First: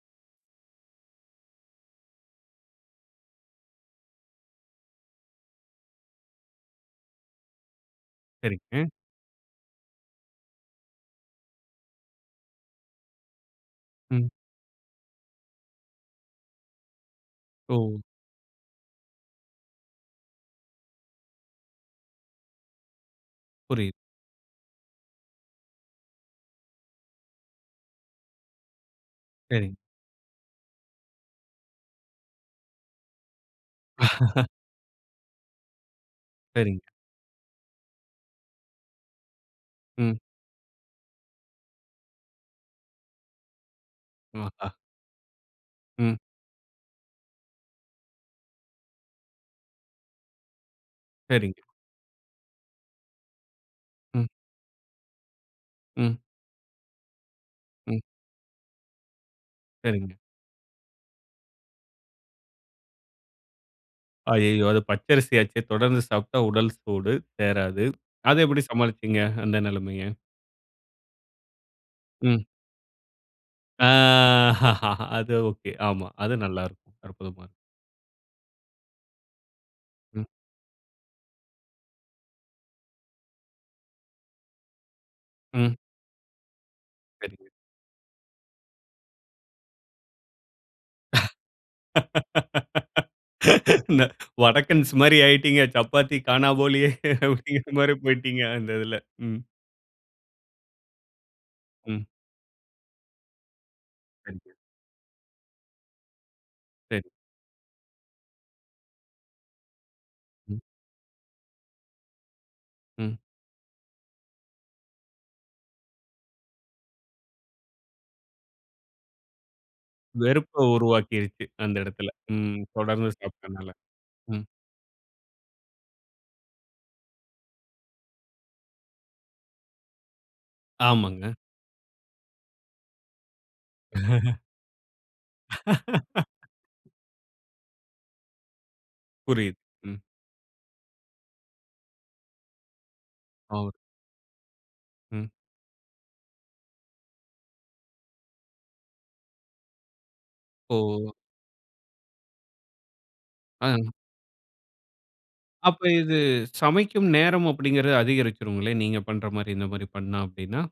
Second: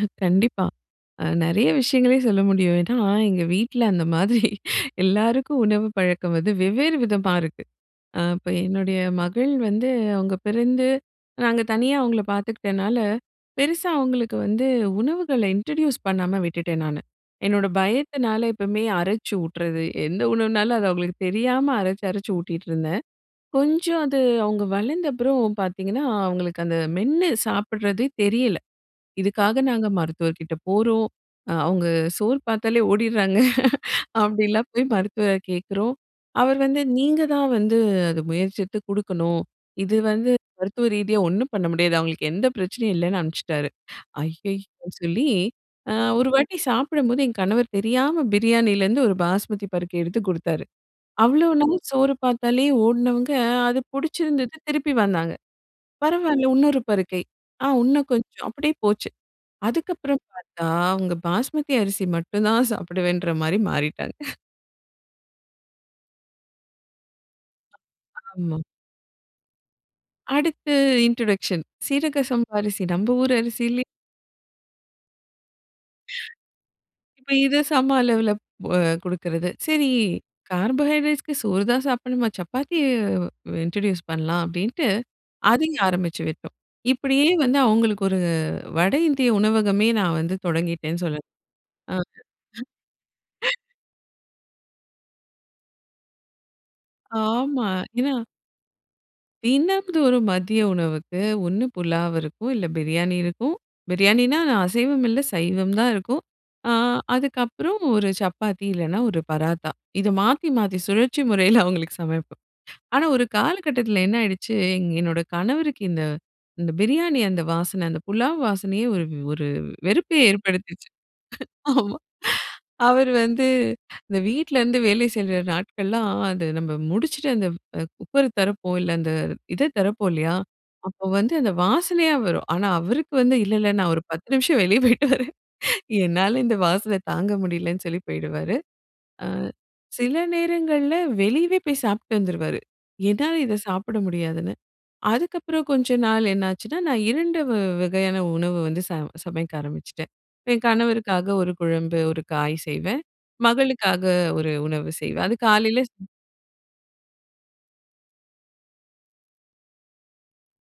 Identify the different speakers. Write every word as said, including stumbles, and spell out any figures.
Speaker 1: அ கண்டிப்பா. அ நிறைய விஷயங்களே சொல்ல முடியும். ஏன்னா, எங்க வீட்ல அந்த மாதிரி எல்லாருக்கும் உணவு பழக்கம் வந்து வெவ்வேறு விதமா இருக்கு. அ இப்ப
Speaker 2: சரிங்க.
Speaker 1: என்னுடைய மகள் வந்து அவுங்க பிறந்து நாங்க தனியா அவுங்கள பார்த்துக்கிட்டனால, பெருசா
Speaker 2: ம்.
Speaker 1: அவுங்களுக்கு வந்து உணவுகள இன்ட்ரோடியூஸ் பண்ணாம விட்டுட்டேன் நானு. என்னோட
Speaker 2: ஓ!
Speaker 1: பயத்தினால எப்பமே அரச்சு ஊட்டுறது. எந்த உணவுனாலும் அத அவுங்களுக்கு தெரியாம அரைச்சு அரச்சு அரச்சு ஊட்டிட்டு இருந்தேன்.
Speaker 2: புரியுது.
Speaker 1: கொஞ்சம் அது அவுங்க வளர்ந்த அப்புறம் பார்த்தீங்கன்னா, அவுங்களுக்கு அந்த மென்னு சாப்பிடறதே தெரியல. இதுக்காக
Speaker 2: சரிங்க.
Speaker 1: நாங்க மருத்துவர்கிட்ட போறோம், அ அவுங்க சோறு பார்த்தாலே ஓடிடுறாங்க. அப்பிடிலாம் போய் மருத்துவர கேட்கறோம். அவர் வந்து,
Speaker 2: சரிங்க.
Speaker 1: 'நீங்க தான் வந்து அது முயற்சித்து குடுக்கணும்." இது
Speaker 2: ம்.
Speaker 1: வந்து மருத்துவ ரீதியா ஒன்னும் பண்ண முடியாது. அவுங்களுக்கு எந்த பிரச்சனையும் இல்லன்னு அனுப்பிச்சிட்டாரு.
Speaker 2: ம், ஆஹா!
Speaker 1: ஐயய்யோ! சொல்லி அ
Speaker 2: ம்.
Speaker 1: ஒரு வாட்டி சாப்பிடும்போது எங்க கணவர் தெரியாம பிரியாணிலருந்து ஒரு பாஸ்மதி பருக்கை எடுத்து கொடுத்தாரு. அவ்ளோ
Speaker 2: சரிங்க.
Speaker 1: நாள் சோறு பார்த்தாலே ஓடுனவங்க அது
Speaker 2: ம்.
Speaker 1: புடிச்சிருந்தது திருப்பி வந்தாங்க.
Speaker 2: ம்.
Speaker 1: பரவால்ல இன்னொரு பருக்கை, ஆ
Speaker 2: ம்.
Speaker 1: இன்னும் கொஞ்சம் அப்டியே போச்சு.
Speaker 2: சரிங்க.
Speaker 1: அதுக்கப்பறம் பார்த்தா அவுங்க பாஸ்மதி அரிசி மட்டும் தான் சாப்பிடுவேன்றமாரி மாறிட்டாங்க.
Speaker 2: அய்யயோ! அது பச்ச அரிசி ஆச்சே! தொடர்ந்து சாப்பிட்டா உடல் சூடு. தேறாது. அத
Speaker 1: ஆமா.
Speaker 2: எப்பிடி சமாளிச்சீங்க. அந்த நிலமைய.
Speaker 1: அடுத்து இன்ட்ரொடக்ஷன் சீரக
Speaker 2: ம்.
Speaker 1: சம்பா அரிசி நம்ம ஊரு அரிசி
Speaker 2: ஆ
Speaker 1: இ
Speaker 2: அது ஒகே. ஆமா. அது நல்லா இருக்கும்.
Speaker 1: இப்ப
Speaker 2: அற்புதமா இருக்கும்.
Speaker 1: இத சம அளவுல அ குடுக்கிறது. சரி
Speaker 2: ம்.
Speaker 1: கார்போஹைட்ரேட்ஸ்க்கு சோறு தான் சாப்பிடணுமா! சப்பாத்தி வ் இன்ட்ரோடியூஸ் பண்லாம் அப்பிடின்னுட்டு
Speaker 2: ம்.
Speaker 1: அதையும் ஆரம்பிச்சு விட்டோம். இப்பிடியே
Speaker 2: சரிங்க.
Speaker 1: வந்து அவுங்களுக்கு ஒரு வட இந்திய உணவகமே நான் வந்து தொடங்கிட்டேன்னு சொல்ல ஆ [unintelligible]
Speaker 2: வடக்கன்ஸ் மாரி ஆயிட்டீங்க. சப்பாத்தி கானாபோலியே
Speaker 1: ஆமா.
Speaker 2: அப்டிங்கிறமாரி
Speaker 1: ஏன்னா
Speaker 2: போயிட்டீங்க. அந்த இதில, ம்.
Speaker 1: தினந்தோறும் மதிய உணவுக்கு ஒண்ணு
Speaker 2: ம்.
Speaker 1: புலாவிருக்கும். இல்ல பிரியாணி இருக்கும். பிரியாணினா
Speaker 2: சரிங்க.
Speaker 1: அசைவம் இல்ல. சைவம் தான் இருக்கும். ஆ
Speaker 2: சரி.
Speaker 1: அதுக்கப்பறம் ஒரு சப்பாத்தி இல்லன்னா ஒரு பராத்தா! இத மாத்தி
Speaker 2: ம்.
Speaker 1: மாத்தி சுழற்சி முறையில அவுங்களுக்கு சமைப்போம். ஆனா,
Speaker 2: ம்.
Speaker 1: ஒரு காலகட்டத்தில என்ன ஆயிடுச்சு, எ என்னோட கணவருக்கு இந்த, இந்த பிரியாணி அந்த வாசனை அந்த புலாவ் வாசனையே ஒரு, ஒரு வெறுப்பு
Speaker 2: வெறுப்ப
Speaker 1: ஏற்படுத்துச்சு.
Speaker 2: உருவாக்கிருச்சு. அந்த
Speaker 1: ஆமா.
Speaker 2: இடத்தில, ம். தொடர்ந்து
Speaker 1: அவரு வந்து
Speaker 2: சாப்பிட்டனால.
Speaker 1: இந்த
Speaker 2: ம்.
Speaker 1: வீட்ல இருந்து வேலை செய்யிற நாட்கள்லாம் அத நம்ம முடிச்சிட்டு அந்த அ குக்கர் திறப்போம் இல்ல. அந்த இத திறப்போம் இல்லயா! அப்போ
Speaker 2: ஆமாங்க.
Speaker 1: வந்து அந்த வாசனையா வரும். ஆனா, அவருக்கு வந்து இல்ல, இல்ல நான் ஒரு பத்து நிமிஷம் வெளிய போயிட்டு வரேன். என்னால இந்த வாசனை தாங்க முடியலன்னு சொல்லி போயிடுவாரு. ஆ
Speaker 2: புரியுது, ம்.
Speaker 1: சில நேரங்கள்ல வெளியவே போய் சாப்பிட்டு வந்துருவாரு. என்னால இத
Speaker 2: ஆ.
Speaker 1: சாப்பிட முடியாதுன்னு.
Speaker 2: ம்.
Speaker 1: அதுக்கப்பறம் கொஞ்ச நாள் என்னாச்சுன்னா, நான் இரண்டு வ வகையான உணவு வந்து ச சமைக்க ஆரம்பிச்சுட்டேன். என்
Speaker 2: ஓ!
Speaker 1: கணவருக்காக ஒரு குழம்பு, ஒரு காய் செய்வேன்.
Speaker 2: ஆ.
Speaker 1: மகளுக்காக ஒரு உணவு செய்வேன். அது
Speaker 2: அப்ப
Speaker 1: காலையில
Speaker 2: இது சமைக்கும் நேரம் அப்பிடிங்கிறது அதிகரிச்சுருங்களே! நீங்க பண்றமாரி இந்தமாரி பண்ணா அப்பிடின்னா?